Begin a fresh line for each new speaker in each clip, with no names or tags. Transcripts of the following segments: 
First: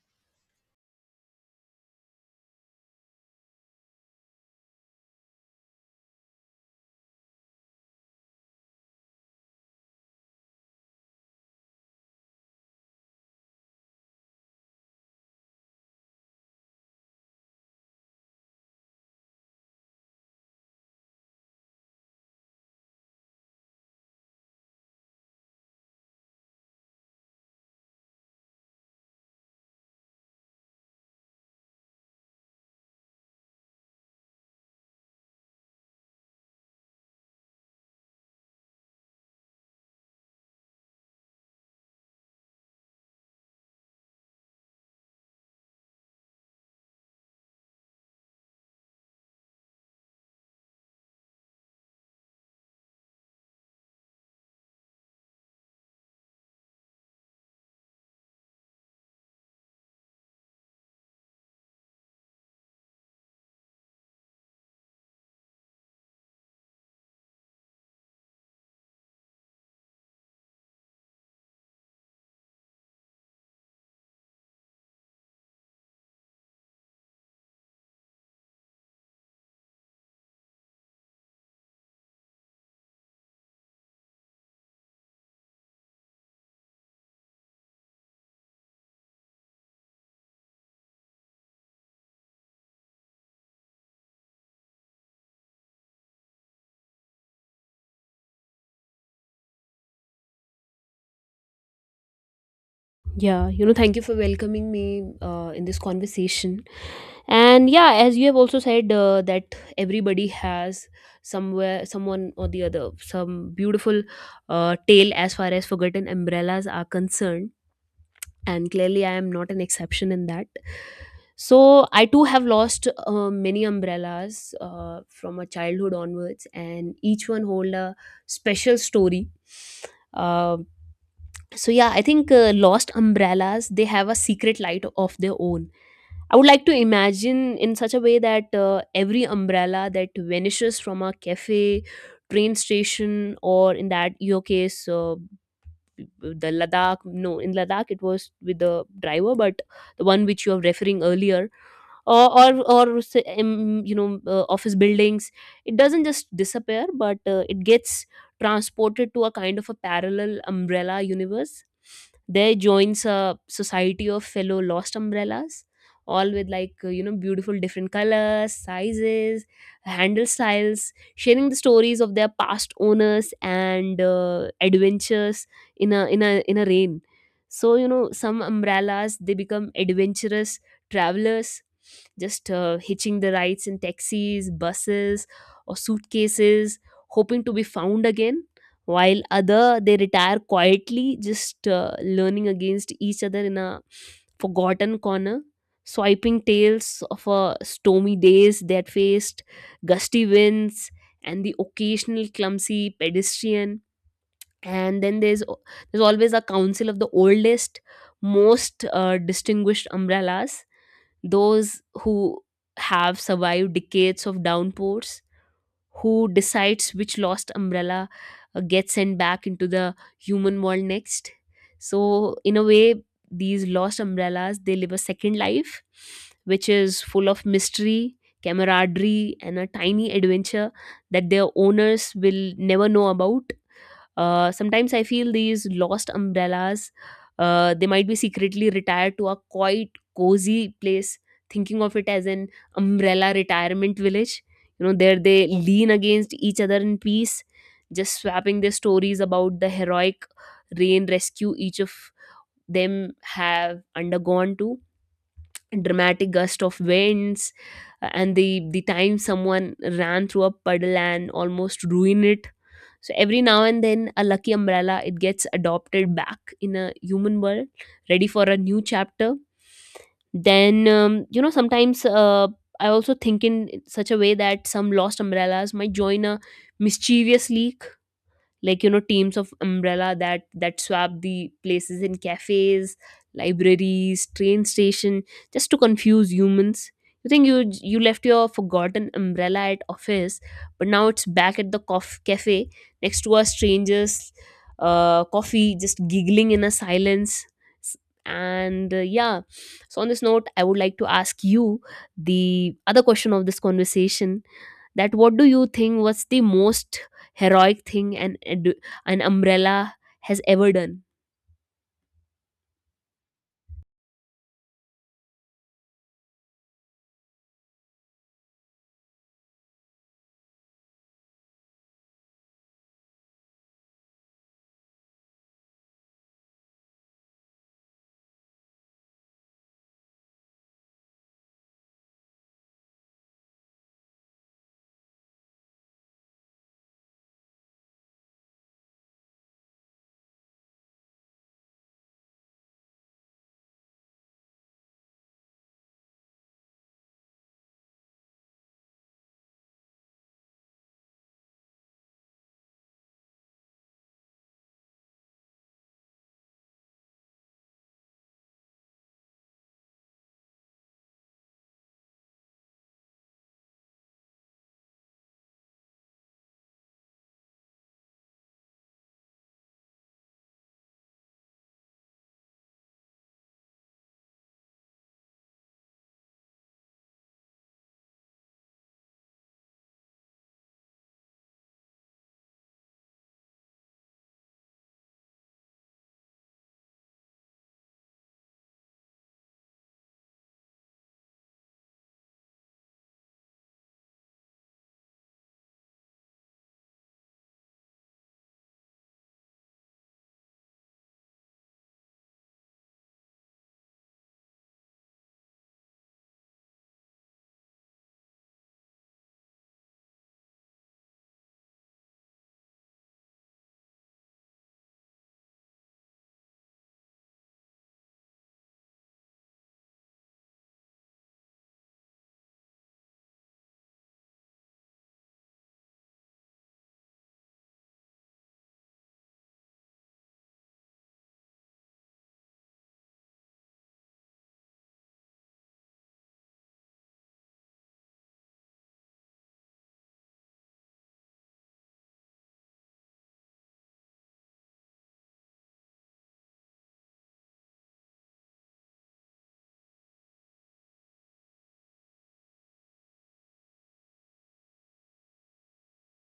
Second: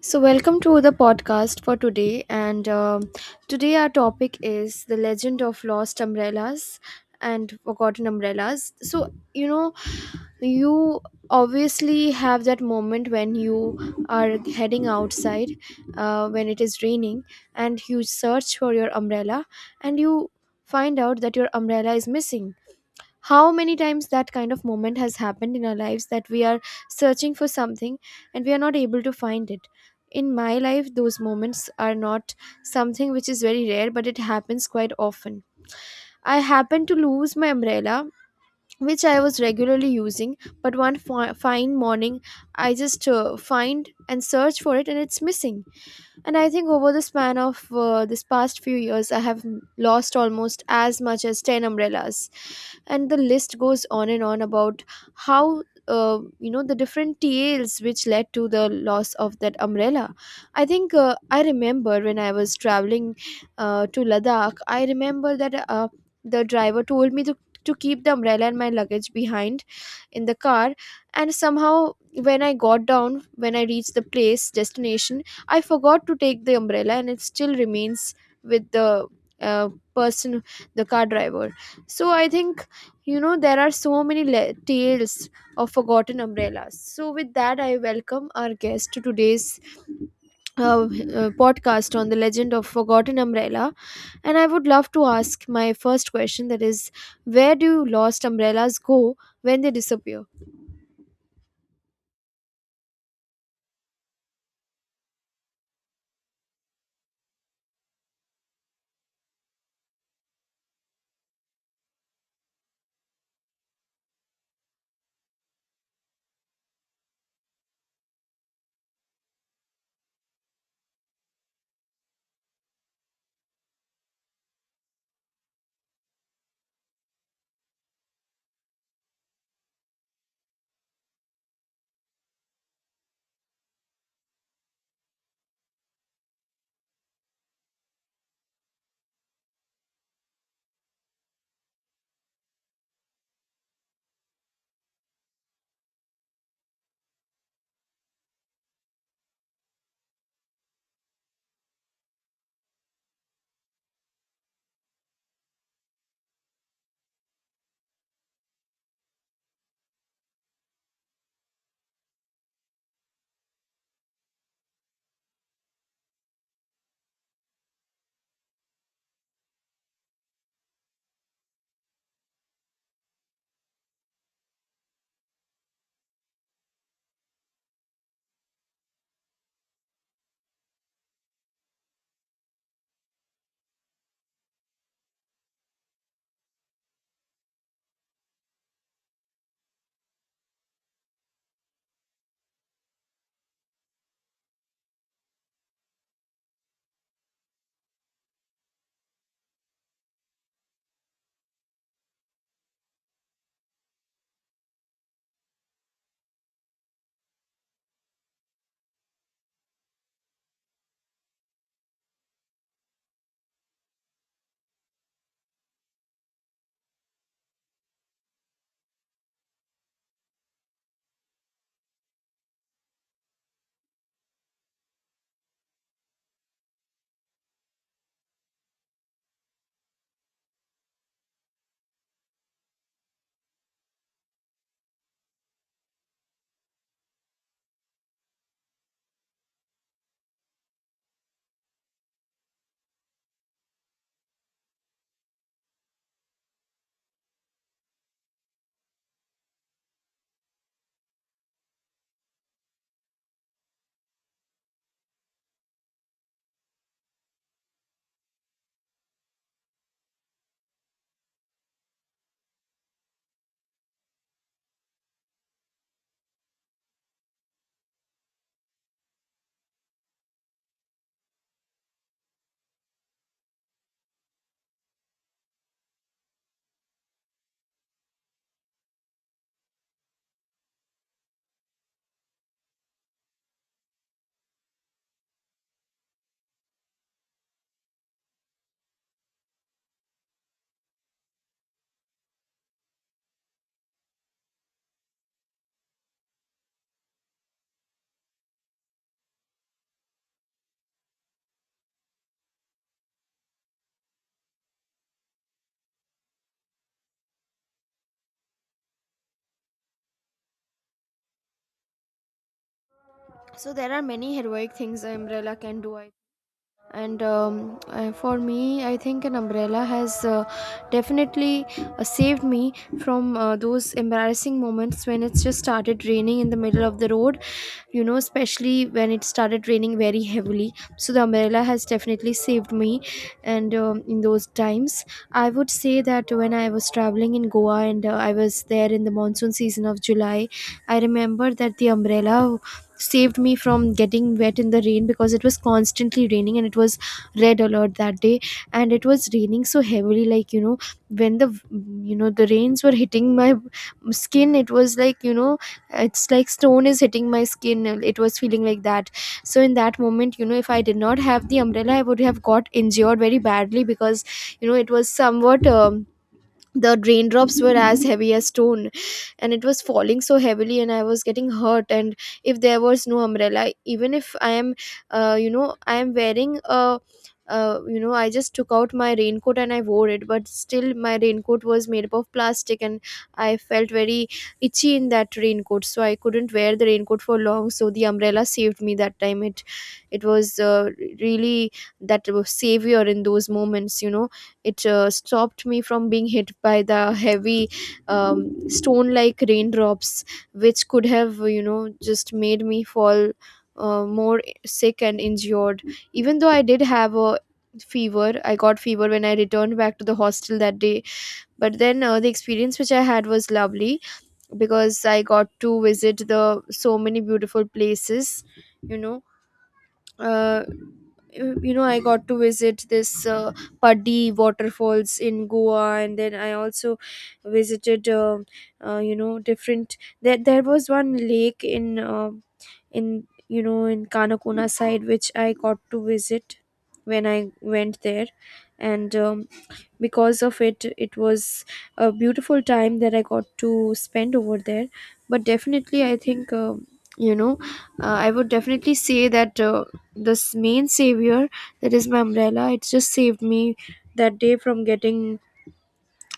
So, welcome to the podcast for today. And today, our topic is the legend of lost umbrellas and forgotten umbrellas. So, you know, you obviously have that moment when you are heading outside when it is raining, and you search for your umbrella, and you find out that your umbrella is missing. How many times that kind of moment has happened in our lives, that we are searching for something and we are not able to find it? In my life, those moments are not something which is very rare, but it happens quite often. I happened to lose my umbrella, which I was regularly using, but one fine morning I just find and search for it and it's missing. And I think over the span of this past few years I have lost almost as much as 10 umbrellas, and the list goes on and on about how, you know, the different tales which led to the loss of that umbrella. I think I remember when I was traveling to Ladakh. I remember that the driver told me to keep the umbrella and my luggage behind in the car. And somehow, when I got down, when I reached the place destination, I forgot to take the umbrella and it still remains with the uh, person, the car driver. So I think, you know, there are so many tales of forgotten umbrellas. So with that I welcome our guest to today's podcast on the legend of forgotten umbrella. And I would love to ask my first question, that is, where do lost umbrellas go when they disappear?
Yeah, thank you for welcoming me in this conversation. And yeah, as you have also said that everybody has somewhere, someone or the other, some beautiful tale as far as forgotten umbrellas are concerned. And clearly, I am not an exception in that. So I too have lost many umbrellas from my childhood onwards, and each one hold a special story. Um so yeah, I think lost umbrellas they have a secret light of their own. I would like to imagine in such a way that every umbrella that vanishes from a cafe, train station, or in that your case, the ladakh, no, in ladakh it was with the driver, but the one which you were referring earlier, or say, office buildings, it doesn't just disappear but it gets transported to a kind of a parallel umbrella universe. There joins a society of fellow lost umbrellas, all with like beautiful different colors, sizes, handle styles, sharing the stories of their past owners and adventures in a rain. So some umbrellas they become adventurous travelers, just hitching the rides in taxis, buses, or suitcases, hoping to be found again. While other they retire quietly, just learning against each other in a forgotten corner, swiping tales of stormy days that faced, gusty winds, and the occasional clumsy pedestrian. And then there's always a council of the oldest, most distinguished umbrellas, those who have survived decades of downpours, who decides which lost umbrella gets sent back into the human world next. So, in a way, these lost umbrellas they live a second life, which is full of mystery, camaraderie, and a tiny adventure that their owners will never know about. Sometimes I feel these lost umbrellas, they might be secretly retired to a quite cozy place, thinking of it as an umbrella retirement village. There they lean against each other in peace, just swapping their stories about the heroic rain rescue each of them have undergone, to dramatic gust of winds, and the time someone ran through a puddle and almost ruined it. So every now and then a lucky umbrella it gets adopted back in a human world, ready for a new chapter. Then sometimes I also think in such a way that some lost umbrellas might join a mischievous league, like, teams of umbrella that swap the places in cafes, libraries, train station, just to confuse humans. You think you left your forgotten umbrella at office, but now it's back at the cafe next to a stranger's coffee, just giggling in a silence. S- and yeah, so on this note, I would like to ask you the other question of this conversation, that what do you think was the most heroic thing an umbrella has ever done?
So there are many heroic things an umbrella can do. I and For me, I think an umbrella has definitely saved me from those embarrassing moments when it's just started raining in the middle of the road, you know, especially when it started raining very heavily. So the umbrella has definitely saved me. And in those times I would say that when I was traveling in Goa, and I was there in the monsoon season of July. I remember that the umbrella saved me from getting wet in the rain, because it was constantly raining and it was red alert that day. And it was raining so heavily, like, you know, when the you know, the rains were hitting my skin, it was like, you know, it's like stone is hitting my skin, it was feeling like that. So in that moment, you know, if I did not have the umbrella I would have got injured very badly, because, you know, it was somewhat, the raindrops were as heavy as stone, and it was falling so heavily and I was getting hurt. And if there was no umbrella, even if I am, you know, I am wearing a, you know, I just took out my raincoat and I wore it, but still my raincoat was made up of plastic and I felt very itchy in that raincoat, so I couldn't wear the raincoat for long. So the umbrella saved me that time. It was really, that was savior in those moments, you know. It stopped me from being hit by the heavy, stone like raindrops, which could have, you know, just made me fall more sick and injured, even though I did have a fever. I got fever when I returned back to the hostel that day. But then the experience which I had was lovely, because I got to visit the so many beautiful places. You know, uh, you know, I got to visit this Paddy waterfalls in Goa, and then I also visited, you know, different, there was one lake in, in, you know, in Kanakona side, which I got to visit when I went there. And because of it, it was a beautiful time that I got to spend over there. But definitely I think, you know, I would definitely say that this main savior, that is my umbrella, it just saved me that day from getting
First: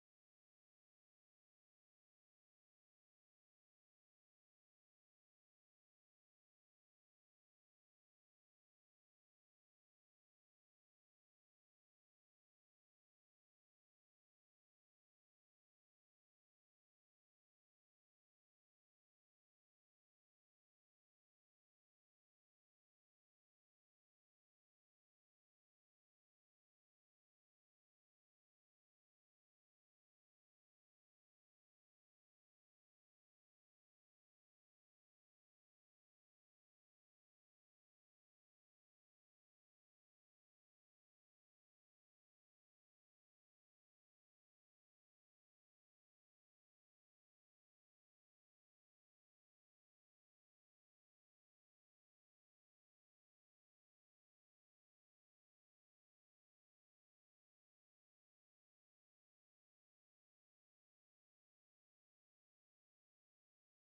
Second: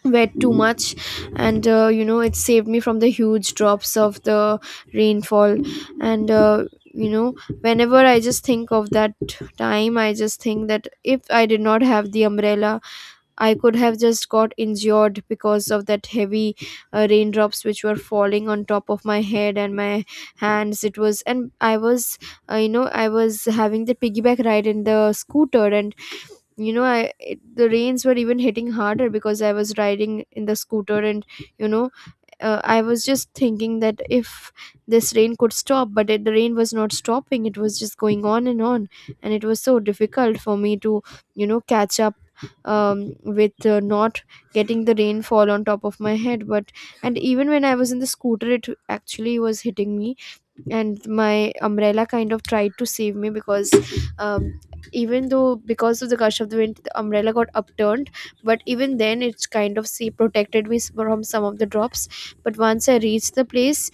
wet too much. And you know, it saved me from the huge drops of the rainfall. And you know, whenever I just think of that time I just think that if I did not have the umbrella, I could have just got injured because of that heavy raindrops which were falling on top of my head and my hands. It was, and I was, you know, I was having the piggyback ride in the scooter. And you know I it, the rains were even hitting harder because I was riding in the scooter. And you know, I was just thinking that if this rain could stop. But it, the rain was not stopping, it was just going on and on, and it was so difficult for me to, you know, catch up, with, not getting the rainfall on top of my head. But, and even when I was in the scooter it actually was hitting me. And my umbrella kind of tried to save me, because um, even though, because of the gush of the wind, the umbrella got upturned. But even then it's kind of see protected me from some of the drops. But once I reached the place,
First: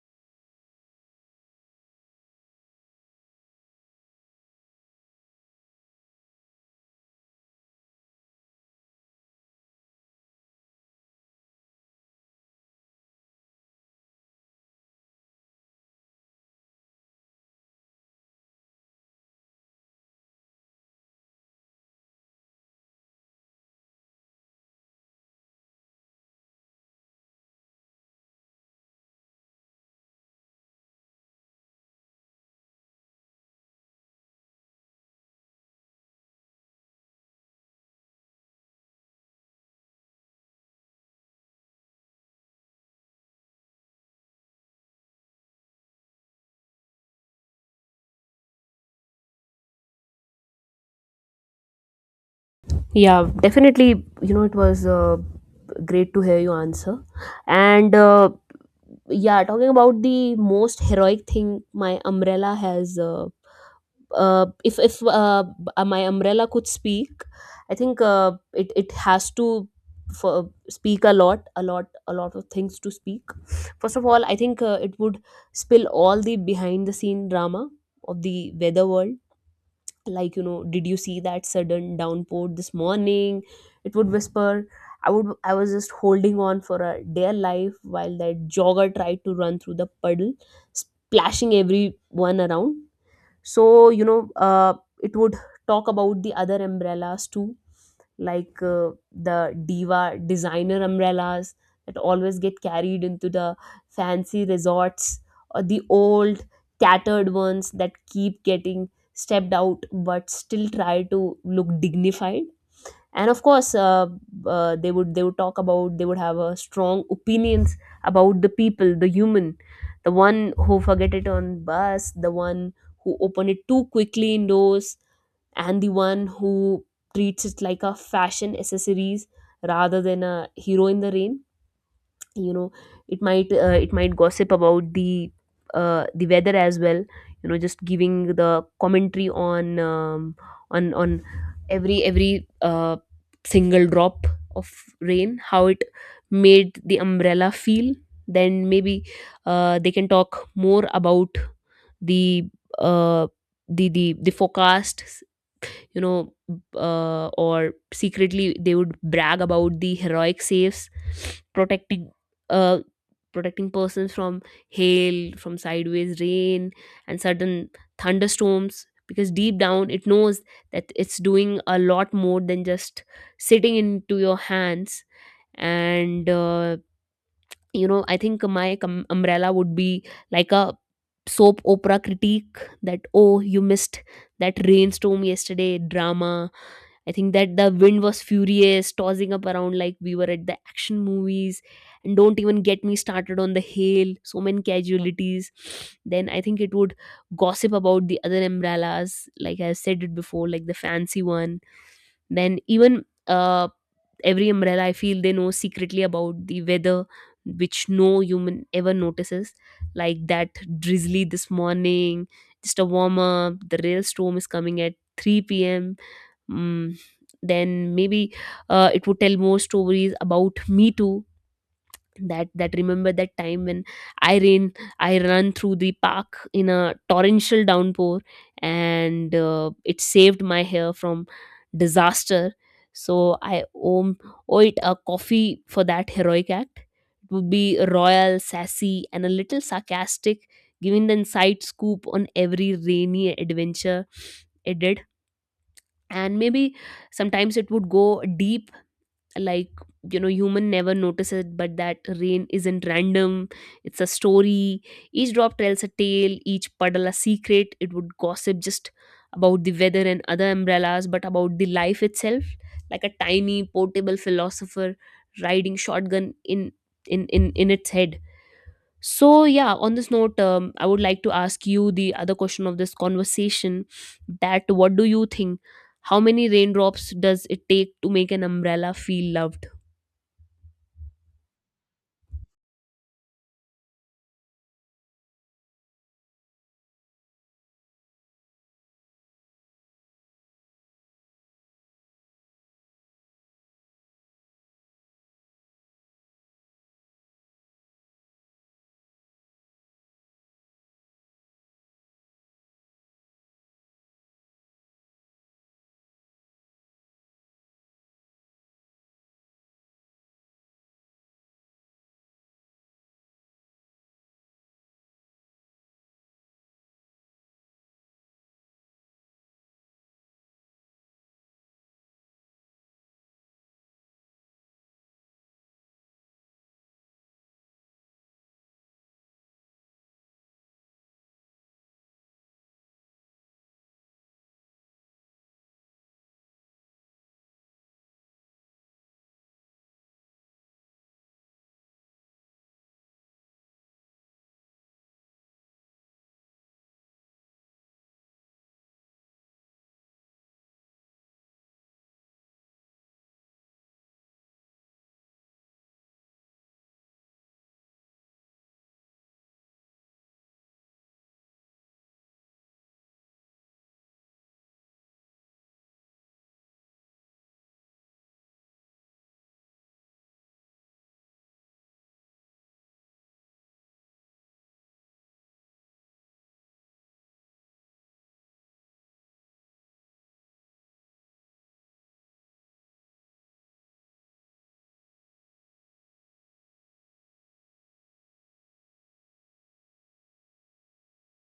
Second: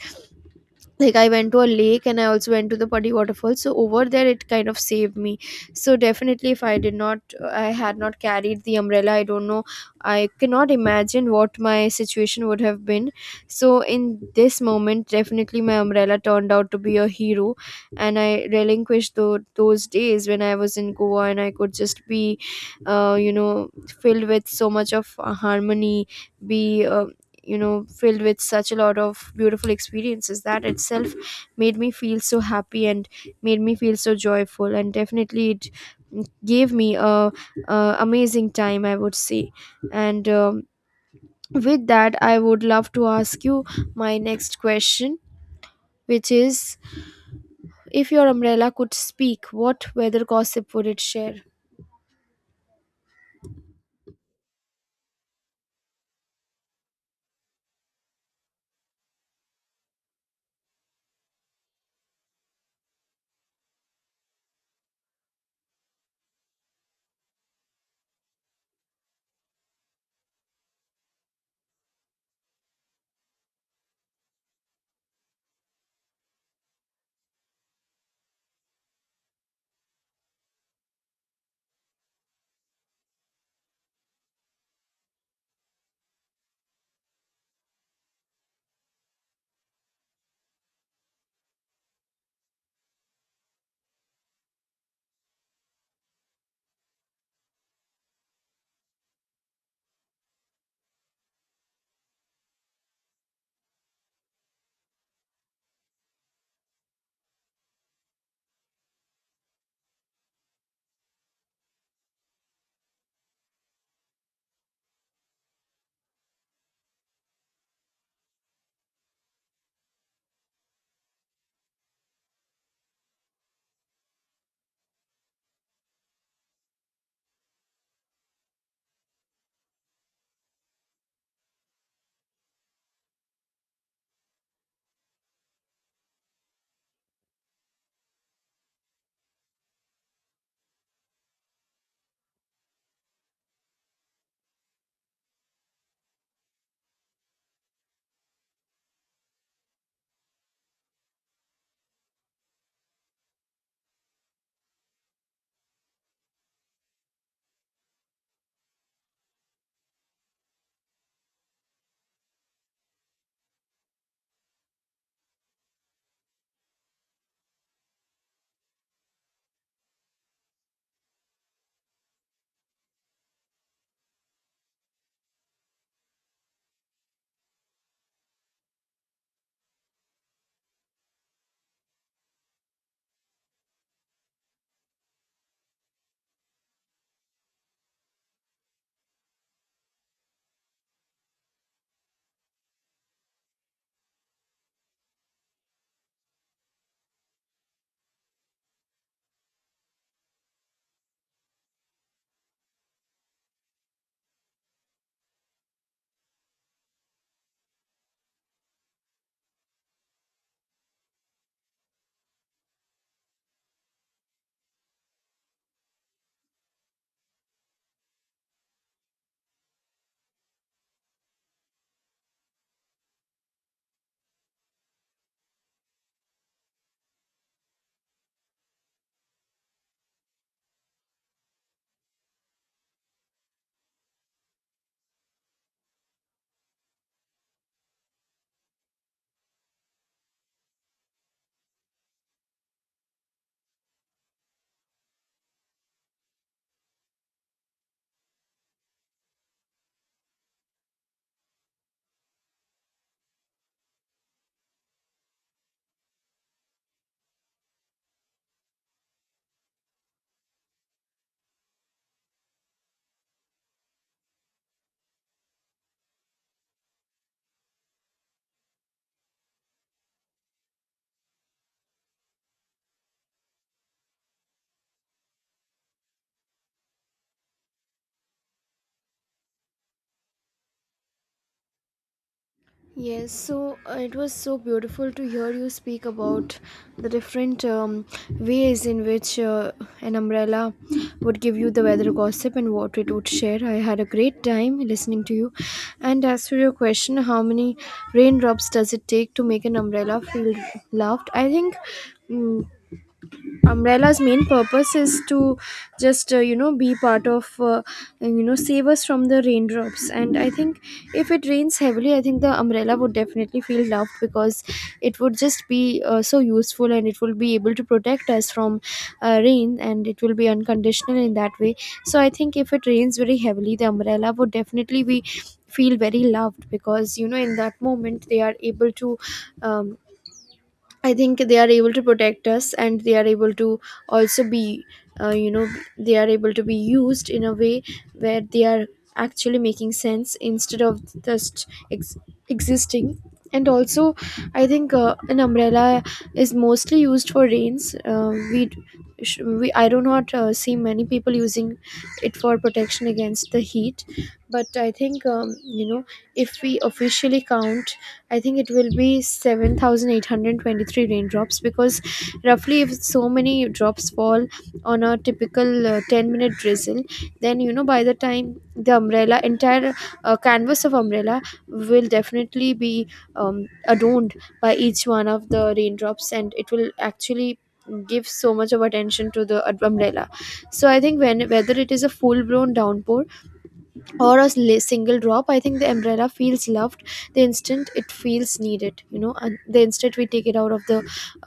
like, I went to a lake and I also went to the Putty waterfall, so over there it kind of saved me. So definitely if I did not, I had not carried the umbrella, I don't know. I cannot imagine what my situation would have been. So in this moment definitely my umbrella turned out to be a hero, and I relinquished those days when I was in Goa, and I could just be, you know, filled with so much of harmony, be, you know, filled with such a lot of beautiful experiences, that itself made me feel so happy and made me feel so joyful. And definitely it gave me a amazing time I would say. And with that I would love to ask you my next question, which is, if your umbrella could speak, what weather gossip would it share?
Yeah, definitely. It was great to hear your answer. And yeah, talking about the most heroic thing my umbrella has. If my umbrella could speak, I think it has to for speak a lot, a lot, a lot of things to speak. First of all, I think it would spill all the behind the scene drama of the weather world, like, did you see that sudden downpour this morning? It would whisper, I was just holding on for a dear life while that jogger tried to run through the puddle, splashing everyone around. So it would talk about the other umbrellas too, like the diva designer umbrellas that always get carried into the fancy resorts, or the old tattered ones that keep getting stepped out but still try to look dignified. And of course, they would have a strong opinions about the people, the human, the one who forget it on bus, the one who open it too quickly indoors, and the one who treats it like a fashion accessories rather than a hero in the rain. you know it might gossip about the weather as well, just giving the commentary on every single drop of rain, how it made the umbrella feel. Then maybe they can talk more about the uh, the forecast, you know, or secretly they would brag about the heroic saves, protecting, uh, protecting persons from hail, from sideways rain, and sudden thunderstorms. Because deep down it knows that it's doing a lot more than just sitting into your hands. And I think my umbrella would be like a soap opera critique, that oh, you missed that rainstorm yesterday drama. I think that the wind was furious, tossing up around like we were at the action movies. And don't even get me started on the hail, so many casualties. Then I think it would gossip about the other umbrellas, like I said it before, like the fancy one. Then even every umbrella, I feel they know secretly about the weather, which no human ever notices. Like that drizzly this morning, just a warm up, the real storm is coming at 3 p.m. Mm, then maybe it would tell more stories about me too, that remember that time when i ran I ran through the park in a torrential downpour, and it saved my hair from disaster. So I owe it a coffee for that heroic act. It would be royal sassy and a little sarcastic, giving the inside scoop on every rainy adventure it did. And maybe sometimes it would go deep, like, human never notices it, but that rain isn't random, it's a story. Each drop tells a tale, each puddle a secret, it would gossip, just about the weather and other umbrellas, but about the life itself, like a tiny portable philosopher riding shotgun in its head. So, yeah, on this note, I would like to ask you the other question of this conversation, that what do you think? How many raindrops does it take to make an umbrella feel loved?
Yes, so it was so beautiful to hear you speak about the different, ways in which an umbrella would give you the weather gossip and what it would share. I had a great time listening to you. And as for your question, how many raindrops does it take to make an umbrella feel loved? I think, mm umbrella's main purpose is to just, you know, be part of, you know, save us from the raindrops. And I think if it rains heavily, I think the umbrella would definitely feel loved because it would just be, so useful, and it will be able to protect us from rain, and it will be unconditional in that way. So I think if it rains very heavily the umbrella would definitely be feel very loved, because, you know, in that moment they are able to, um, I think they are able to protect us, and they are able to also be, you know, they are able to be used in a way where they are actually making sense instead of just existing. And also, I think an umbrella is mostly used for rains. I do not see many people using it for protection against the heat. But I think if we officially count, I think it will be 7,823 raindrops, because roughly if so many drops fall on a typical 10-minute drizzle. Then by the time the umbrella, entire canvas of umbrella will definitely be adorned by each one of the raindrops, and it will actually give so much of attention to the umbrella. So I think when whether it is a full blown downpour or a single drop, I think the umbrella feels loved the instant it feels needed, and the instant we take it out of the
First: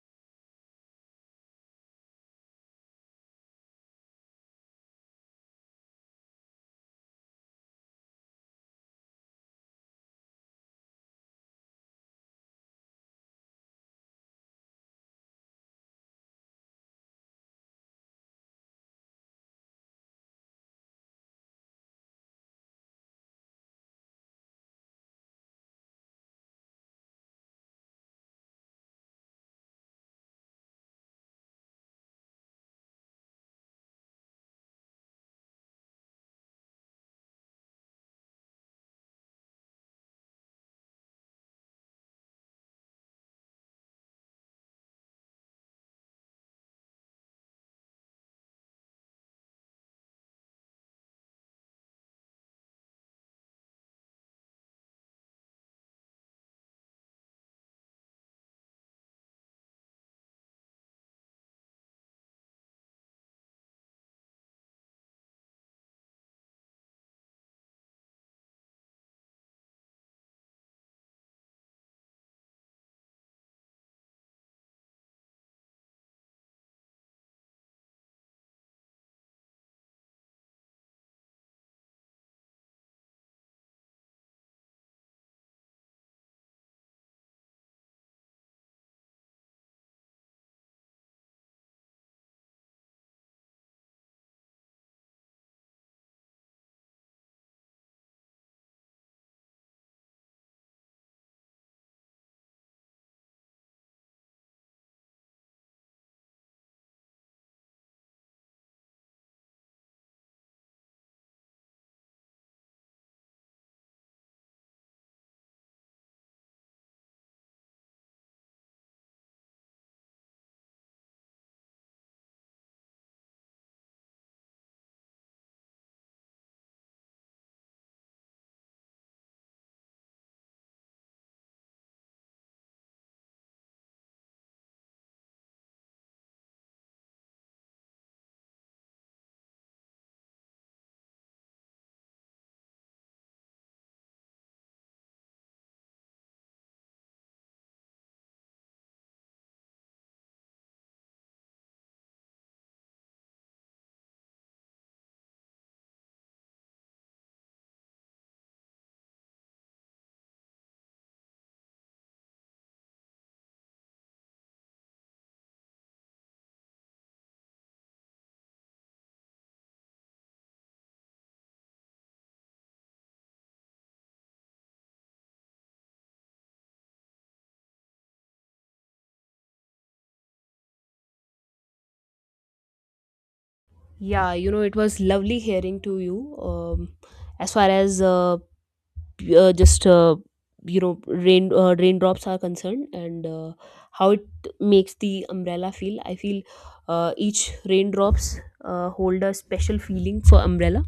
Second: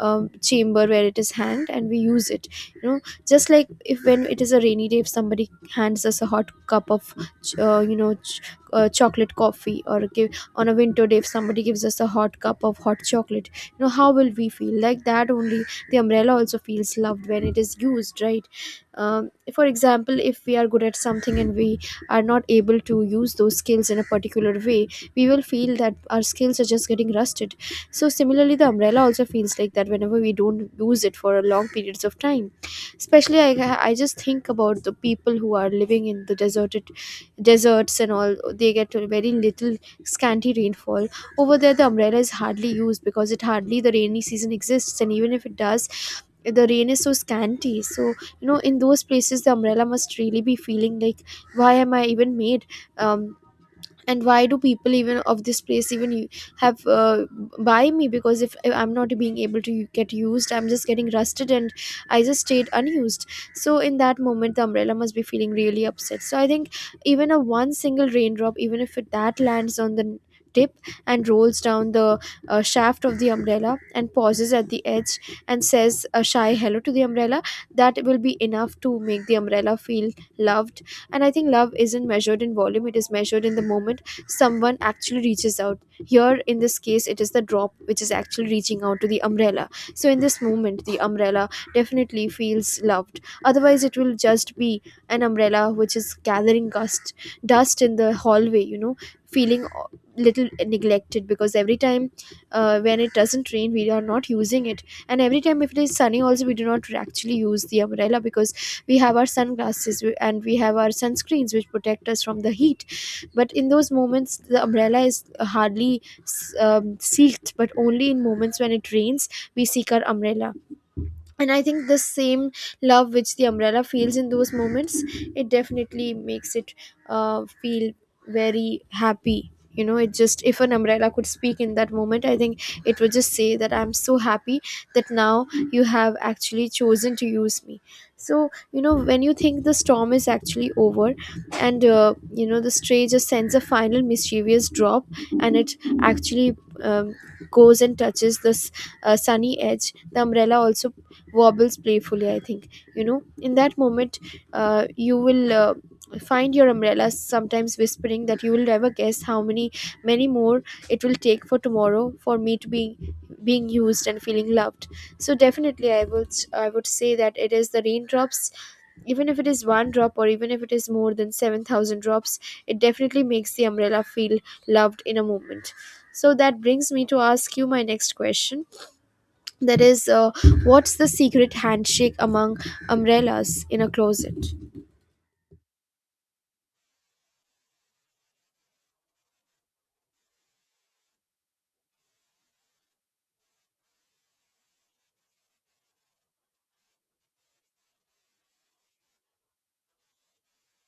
chamber where it is hanged, and we use it, you know just like if when it is a rainy day, if somebody hands us a hot cup of uh, you know ch- chocolate coffee, or give, on a winter day, if somebody gives us a hot cup of hot chocolate. How will we feel? Like that only, the umbrella also feels loved when it is used, right? For example, if we are good at something and we are not able to use those skills in a particular way, we will feel that our skills are just getting rusted. So similarly, the umbrella also feels like that whenever we don't use it for long periods of time. Especially I just think about the people who are living in the deserted deserts and all. They get a very little scanty rainfall over there. The umbrella is hardly used, because it hardly, the rainy season exists, and even if it does, the rain is so scanty. So in those places, the umbrella must really be feeling like, why am I even made? um, and why do people even of this place even have buy me? Because if I'm not being able to get used, I'm just getting rusted, and I just stayed unused. So in that moment the umbrella must be feeling really upset. So I think even a one single raindrop, even if it that lands on the tip and rolls down the shaft of the umbrella and pauses at the edge and says a shy hello to the umbrella, that will be enough to make the umbrella feel loved. And I think love isn't measured in volume, it is measured in the moment someone actually reaches out. Here in this case, it is the drop which is actually reaching out to the umbrella. So in this moment the umbrella definitely feels loved, otherwise it will just be an umbrella which is gathering dust in the hallway, feeling little neglected, because every time when it doesn't rain we are not using it. And every time if it is sunny also, we do not actually use the umbrella, because we have our sunglasses, and we have our sunscreens which protect us from the heat. But in those moments the umbrella is hardly seeked, but only in moments when it rains we seek our umbrella. And I think the same love which the umbrella feels in those moments, it definitely makes it feel very happy. It just, if an umbrella could speak in that moment, I think it would just say that I'm so happy that now you have actually chosen to use me. So when you think the storm is actually over, and the stray just sends a final mischievous drop, and it actually um, goes and touches this sunny edge, the umbrella also wobbles playfully, I think. In that moment, you will find your umbrella sometimes whispering that, you will never guess how many, many more it will take for tomorrow for me to be being used and feeling loved. So definitely I would say that it is the raindrops. Even if it is one drop, or even if it is more than 7,000 drops, it definitely makes the umbrella feel loved in a moment. So that brings me to ask you my next question, that is, what's the secret handshake among umbrellas in a
Yeah,
closet?
it was lovely hearing to you. As far as just rain raindrops are concerned, and how it makes the umbrella feel, I feel each raindrops hold a special feeling for umbrella.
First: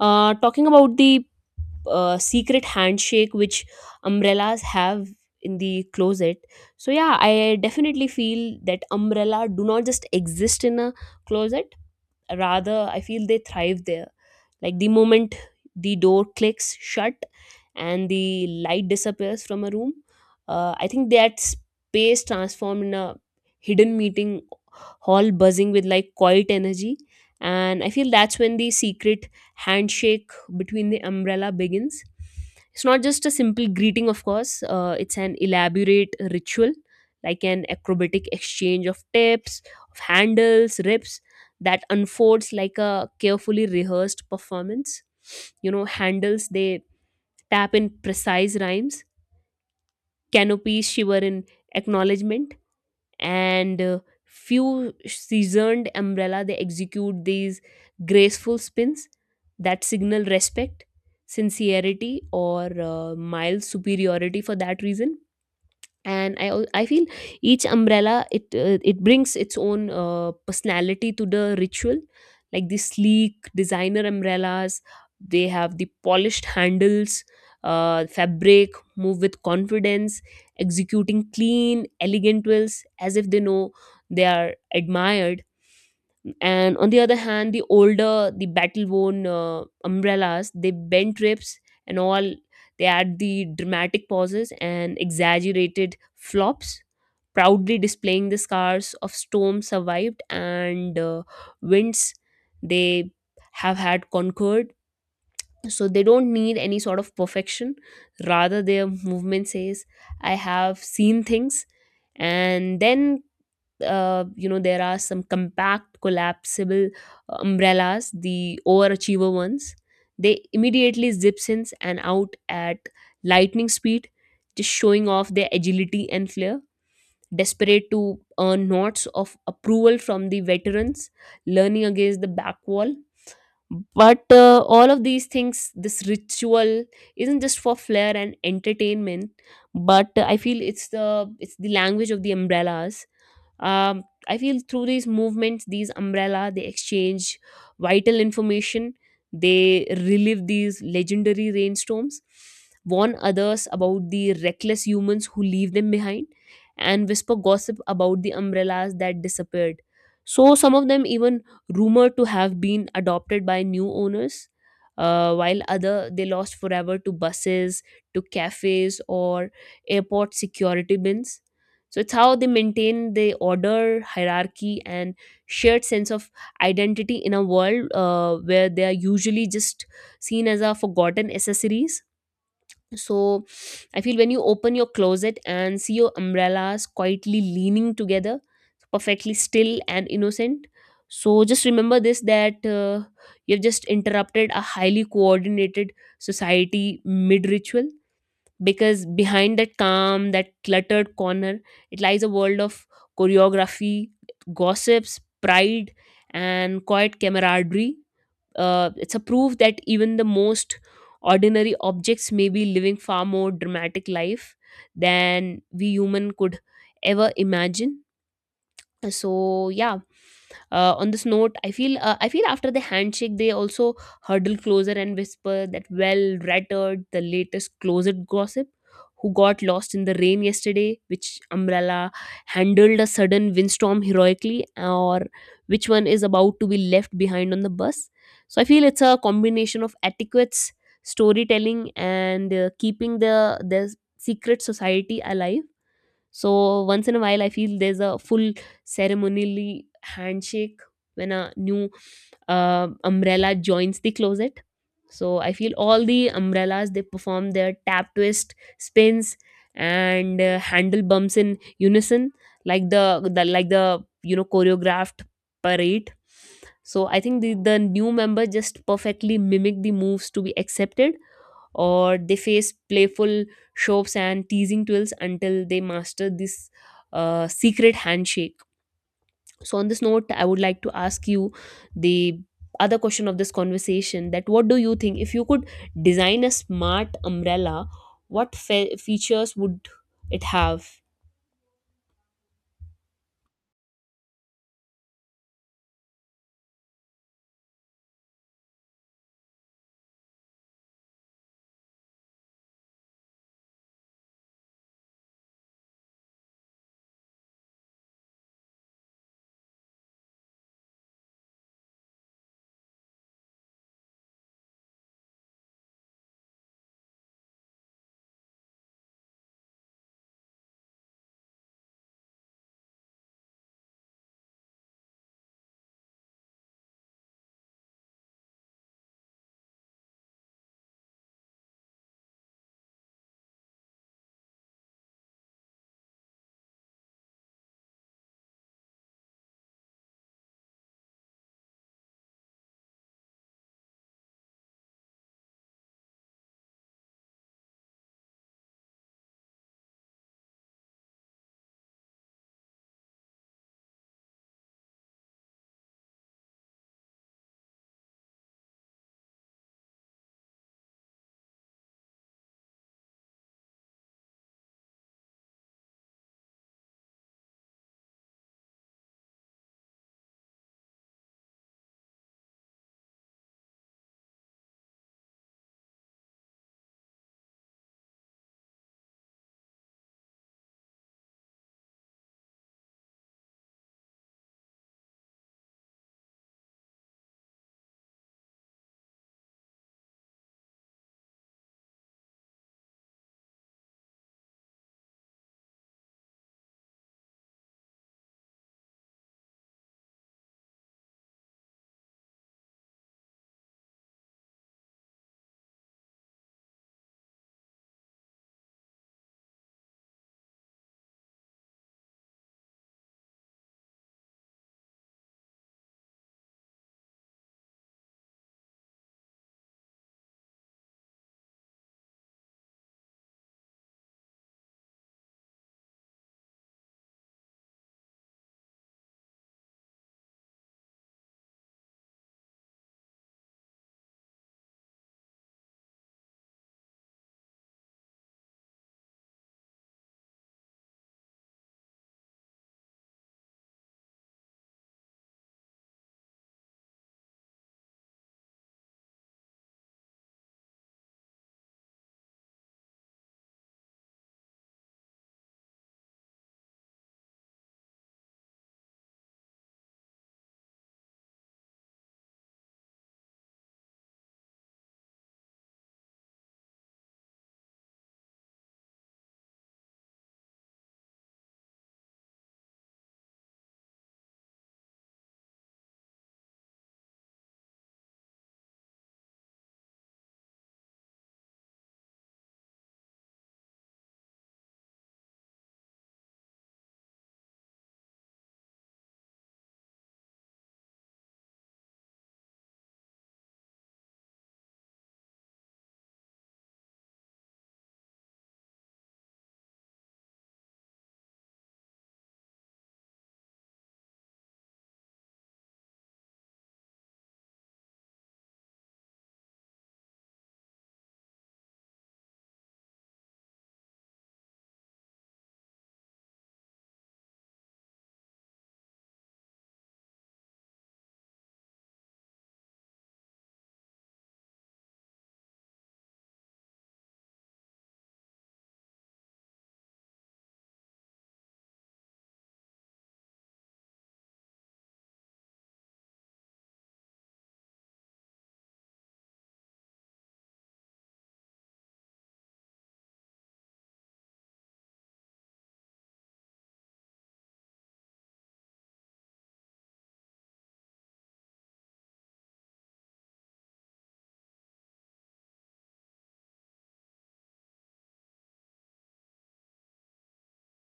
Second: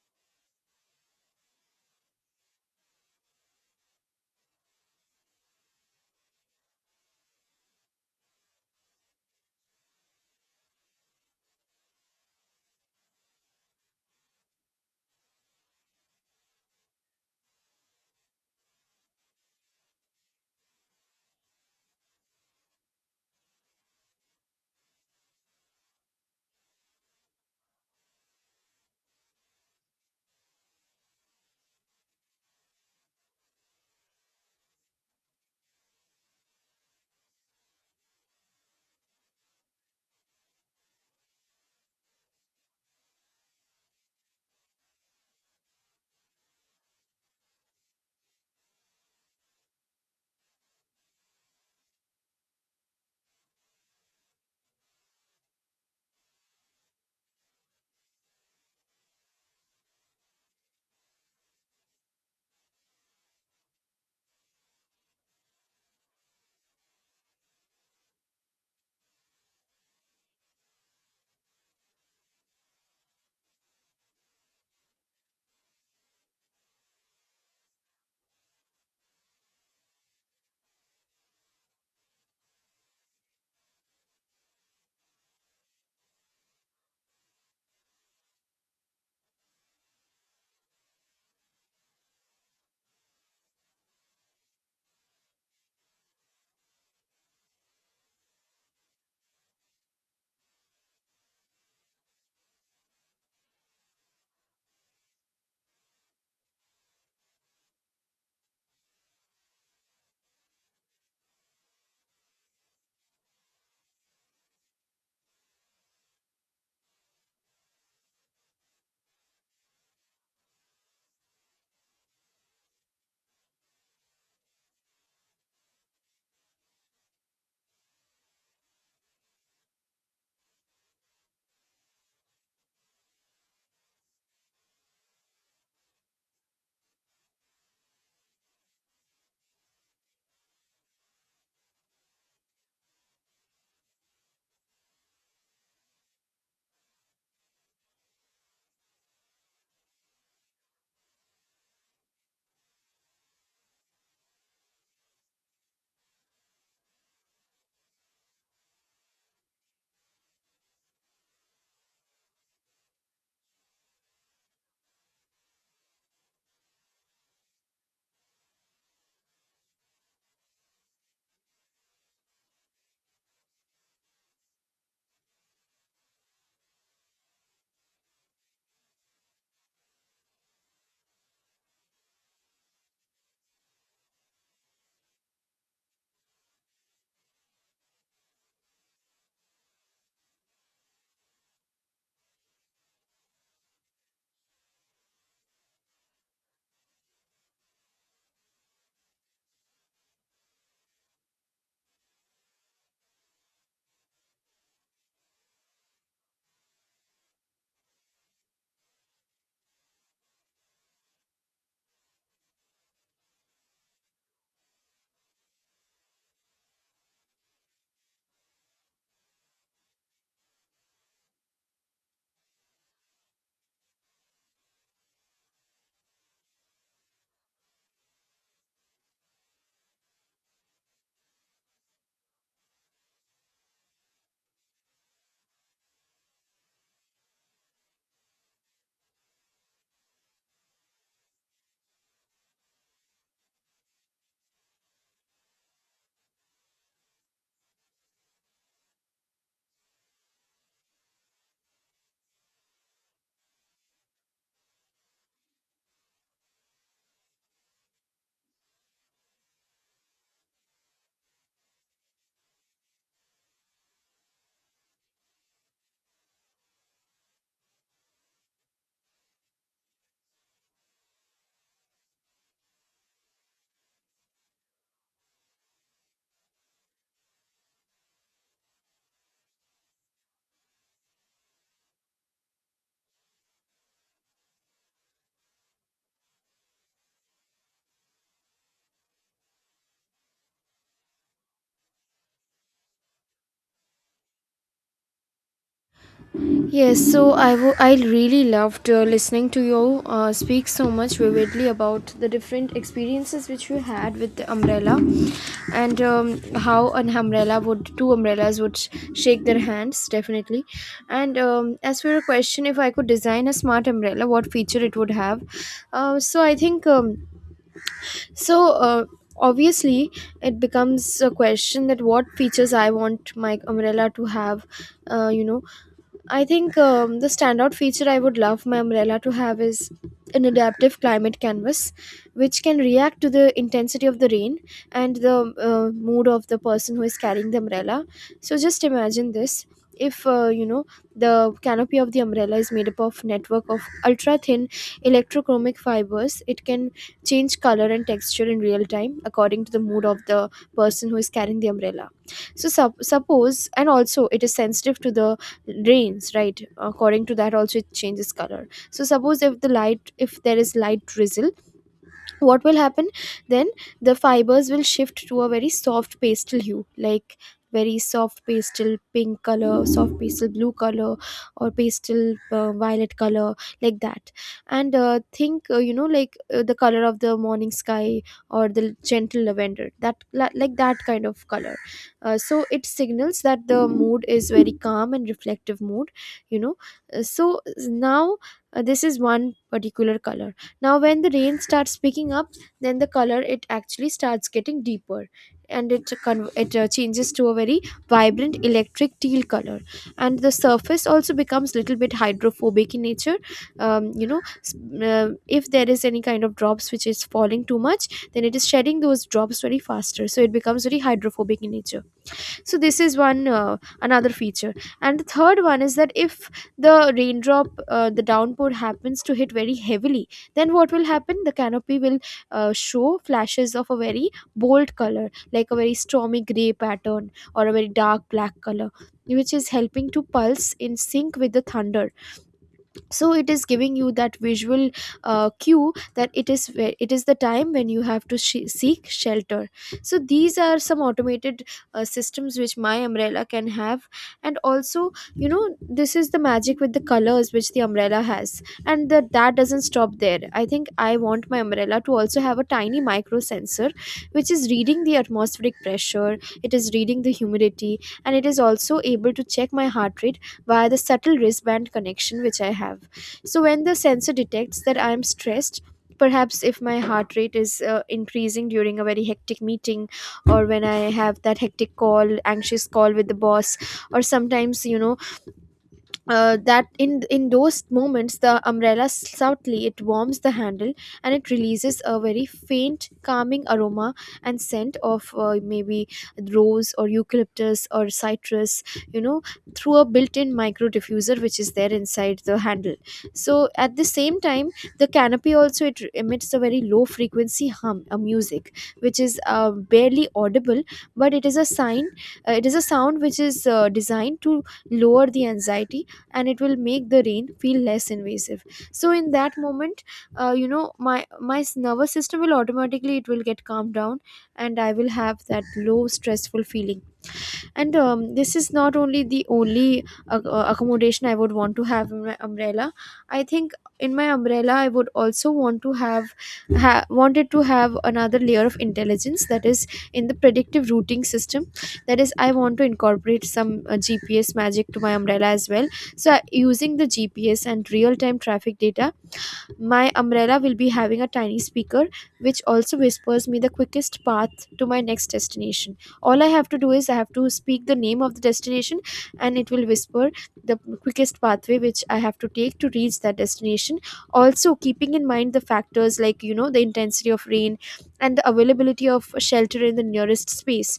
Talking about the secret handshake which umbrellas have in the closet. So yeah, I definitely feel that umbrella do not just exist in a closet. Rather, I feel they thrive there. Like the moment the door clicks shut and the light disappears from a room, I think that space transformed in a hidden meeting hall, buzzing with like quiet energy. And I feel that's when the secret handshake between the umbrella begins. It's not just a simple greeting, of course, it's an elaborate ritual, like an acrobatic exchange of tips, of handles, rips, that unfolds like a carefully rehearsed performance. Handles, they tap in precise rhymes, canopies shiver in acknowledgement, and few seasoned umbrella they execute these graceful spins that signal respect, sincerity, or mild superiority for that reason. And I feel each umbrella, it brings its own personality to the ritual, like the sleek designer umbrellas, they have the polished handles, fabric, move with confidence, executing clean elegant wills as if they know they are admired. And on the other hand, the older, the battle worn umbrellas, they bend rips and all, they add the dramatic pauses and exaggerated flops, proudly displaying the scars of storms survived and winds they have had conquered. So they don't need any sort of perfection, rather their movement says, I have seen things. And then there are some compact collapsible umbrellas, the overachiever ones, they immediately zips in and out at lightning speed, just showing off their agility and flair, desperate to earn nods of approval from the veterans learning against the back wall. But all of these things, this ritual isn't just for flair and entertainment, but I feel it's the language of the umbrellas. I feel through these movements these umbrella they exchange vital information, they relive these legendary rainstorms, warn others about the reckless humans who leave them behind, and whisper gossip about the umbrellas that disappeared. So some of them even rumored to have been adopted by new owners, while other they lost forever to buses, to cafes, or airport security bins. So it's how they maintain the order, hierarchy, and shared sense of identity in a world where they are usually just seen as a forgotten accessories. So I feel when you open your closet and see your umbrellas quietly leaning together, perfectly still and innocent. So just remember this, that you've just interrupted a highly coordinated society mid ritual, because behind that calm, that cluttered corner, it lies a world of choreography, gossips, pride, and quiet camaraderie. It's a proof that even the most ordinary objects may be living far more dramatic life than we human could ever imagine. So yeah, on this note, I feel after the handshake they also huddle closer and whisper, that well rattled the latest closet gossip, who got lost in the rain yesterday, which umbrella handled a sudden windstorm heroically, or which one is about to be left behind on the bus. So I feel it's a combination of etiquettes, storytelling, and keeping the secret society alive. So once in a while, I feel there's a full ceremonially handshake when a new umbrella joins the closet. So I feel all the umbrellas they perform their tap twist spins and handle bumps in unison, like the choreographed parade. So I think the new member just perfectly mimic the moves to be accepted, or they face playful shoves and teasing twirls until they master this secret handshake. So, on this note, I would like to ask you the other question of this conversation, that what do you think, if you could design a smart umbrella, what features would it have?
Yes, so I really loved listening to you speak so much vividly about the different experiences which you had with the umbrella, and how an two umbrellas would shake their hands, definitely. And as for your question, if I could design a smart umbrella, what feature it would have? So I think. So obviously, it becomes a question that what features I want my umbrella to have. uh, you know, I think the standout feature I would love my umbrella to have is an adaptive climate canvas, which can react to the intensity of the rain and the mood of the person who is carrying the umbrella. So just imagine this. If the canopy of the umbrella is made up of network of ultra thin electrochromic fibers, it can change color and texture in real time according to the mood of the person who is carrying the umbrella. So suppose, and also it is sensitive to the rains, right? According to that also it changes color. So suppose, if the light if there is light drizzle, what will happen? Then the fibers will shift to a very soft pastel hue, like very soft pastel pink color, soft pastel blue color, or pastel violet color, like that. And think, like the color of the morning sky, or the gentle lavender, like that kind of color. So it signals that the mood is very calm and reflective mood. you know Uh, so Now, this is one particular color. Now, when the rain starts picking up, then the color, it actually starts getting deeper, and it changes to a very vibrant electric teal color. And the surface also becomes little bit hydrophobic in nature. um, you know s- if there is any kind of drops which is falling too much, then it is shedding those drops very faster, so it becomes very hydrophobic in nature. So this is one another feature. And the third one is that if the raindrop the downpour happens to hit very heavily, then what will happen? The canopy will show flashes of a very bold color, like a very stormy gray pattern or a very dark black color, which is helping to pulse in sync with the thunder. So it is giving you that visual cue that it is it is the time when you have to seek shelter. So these are some automated systems which my umbrella can have. And also, this is the magic with the colors which the umbrella has, and that doesn't stop there. I think I want my umbrella to also have a tiny micro sensor which is reading the atmospheric pressure, it is reading the humidity, and it is also able to check my heart rate via the subtle wristband connection which I have. So when the sensor detects that I am stressed, perhaps if my heart rate is increasing during a very hectic meeting, or when I have that hectic call, anxious call with the boss, or sometimes, you know, that in those moments the umbrella, subtly, it warms the handle, and it releases a very faint calming aroma and scent of maybe rose, or eucalyptus, or citrus, you know through a built-in micro diffuser which is there inside the handle. So at the same time, the canopy also, it emits a very low frequency hum, a music which is barely audible, but it is a sign, it is a sound which is designed to lower the anxiety, and it will make the rain feel less invasive. So in that moment, my nervous system will automatically, it will get calmed down, and I will have that low stressful feeling. And this is not only the only accommodation I would want to have in my umbrella. I think in my umbrella I would also want to have, wanted to have, another layer of intelligence, that is in the predictive routing system. That is, I want to incorporate some GPS magic to my umbrella as well. So using the GPS and real time traffic data, my umbrella will be having a tiny speaker which also whispers me the quickest path to my next destination. All I have to do is I have to speak the name of the destination, and it will whisper the quickest pathway which I have to take to reach that destination. Also, keeping in mind the factors, like, the intensity of rain and the availability of shelter in the nearest space.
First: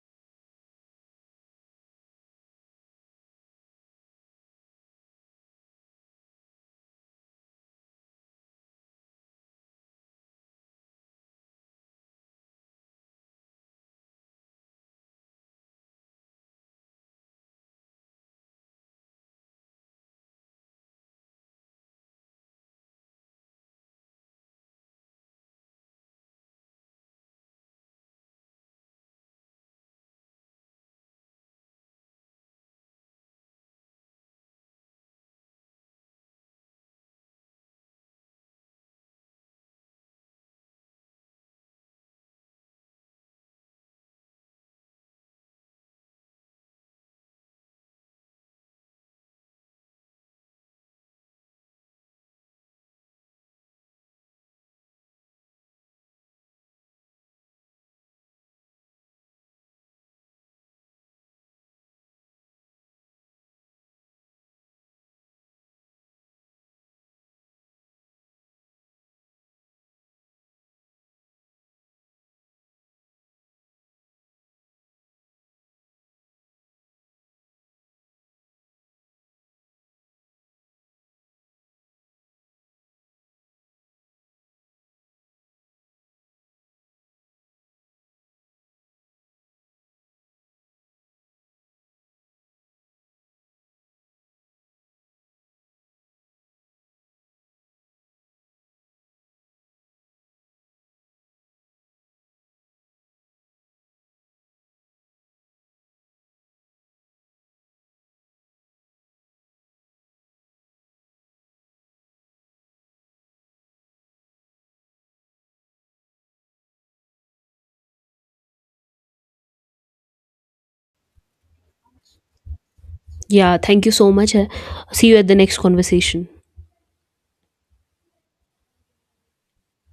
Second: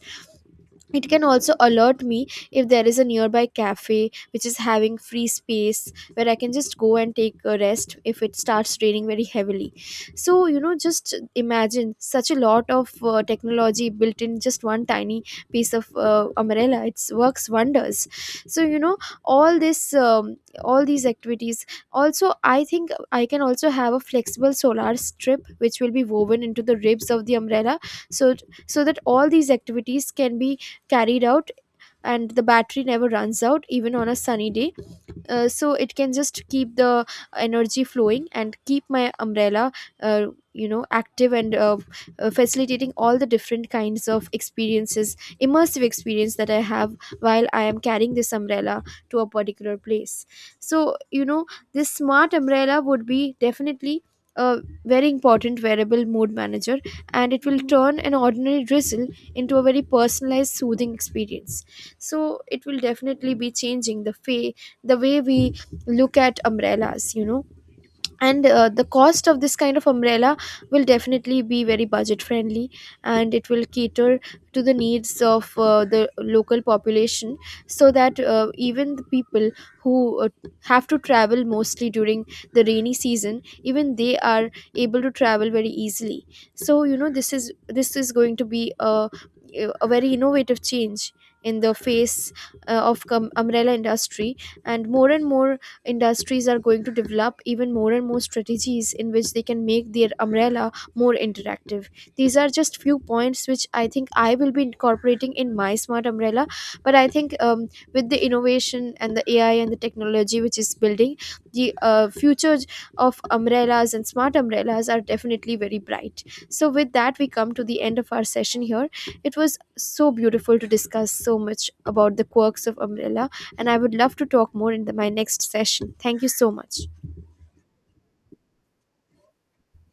It can also alert me if there is a nearby cafe which is having free space where I can just go and take a rest if it starts raining very heavily. So, just imagine such a lot of technology built in just one tiny piece of umbrella. It works wonders. So, all this, all these activities. Also, I think I can also have a flexible solar strip which will be woven into the ribs of the umbrella, so so that all these activities can be carried out, and the battery never runs out even on a sunny day. So it can just keep the energy flowing and keep my umbrella uh, active, and facilitating all the different kinds of experiences, immersive experience that I have while I am carrying this umbrella to a particular place. So this smart umbrella would be definitely a very important wearable mood manager, and it will turn an ordinary drizzle into a very personalized soothing experience. So it will definitely be changing the way we look at umbrellas. And the cost of this kind of umbrella will definitely be very budget friendly, and it will cater to the needs of the local population, so that even the people who have to travel mostly during the rainy season, even they are able to travel very easily. So this is going to be a very innovative change in the face of umbrella industry. And more and more industries are going to develop even more and more strategies in which they can make their umbrella more interactive. These are just few points which I think I will be incorporating in my smart umbrella. But I think with the innovation and the AI and the technology which is building, the futures of umbrellas and smart umbrellas are definitely very bright. So with that we come to the end of our session here. It was so beautiful to discuss so much about the quirks of umbrella,
Yeah,
and I
thank you
would
so
love to
much.
talk more in
See
my
you at the
next
next
session. Thank
conversation.
you so much.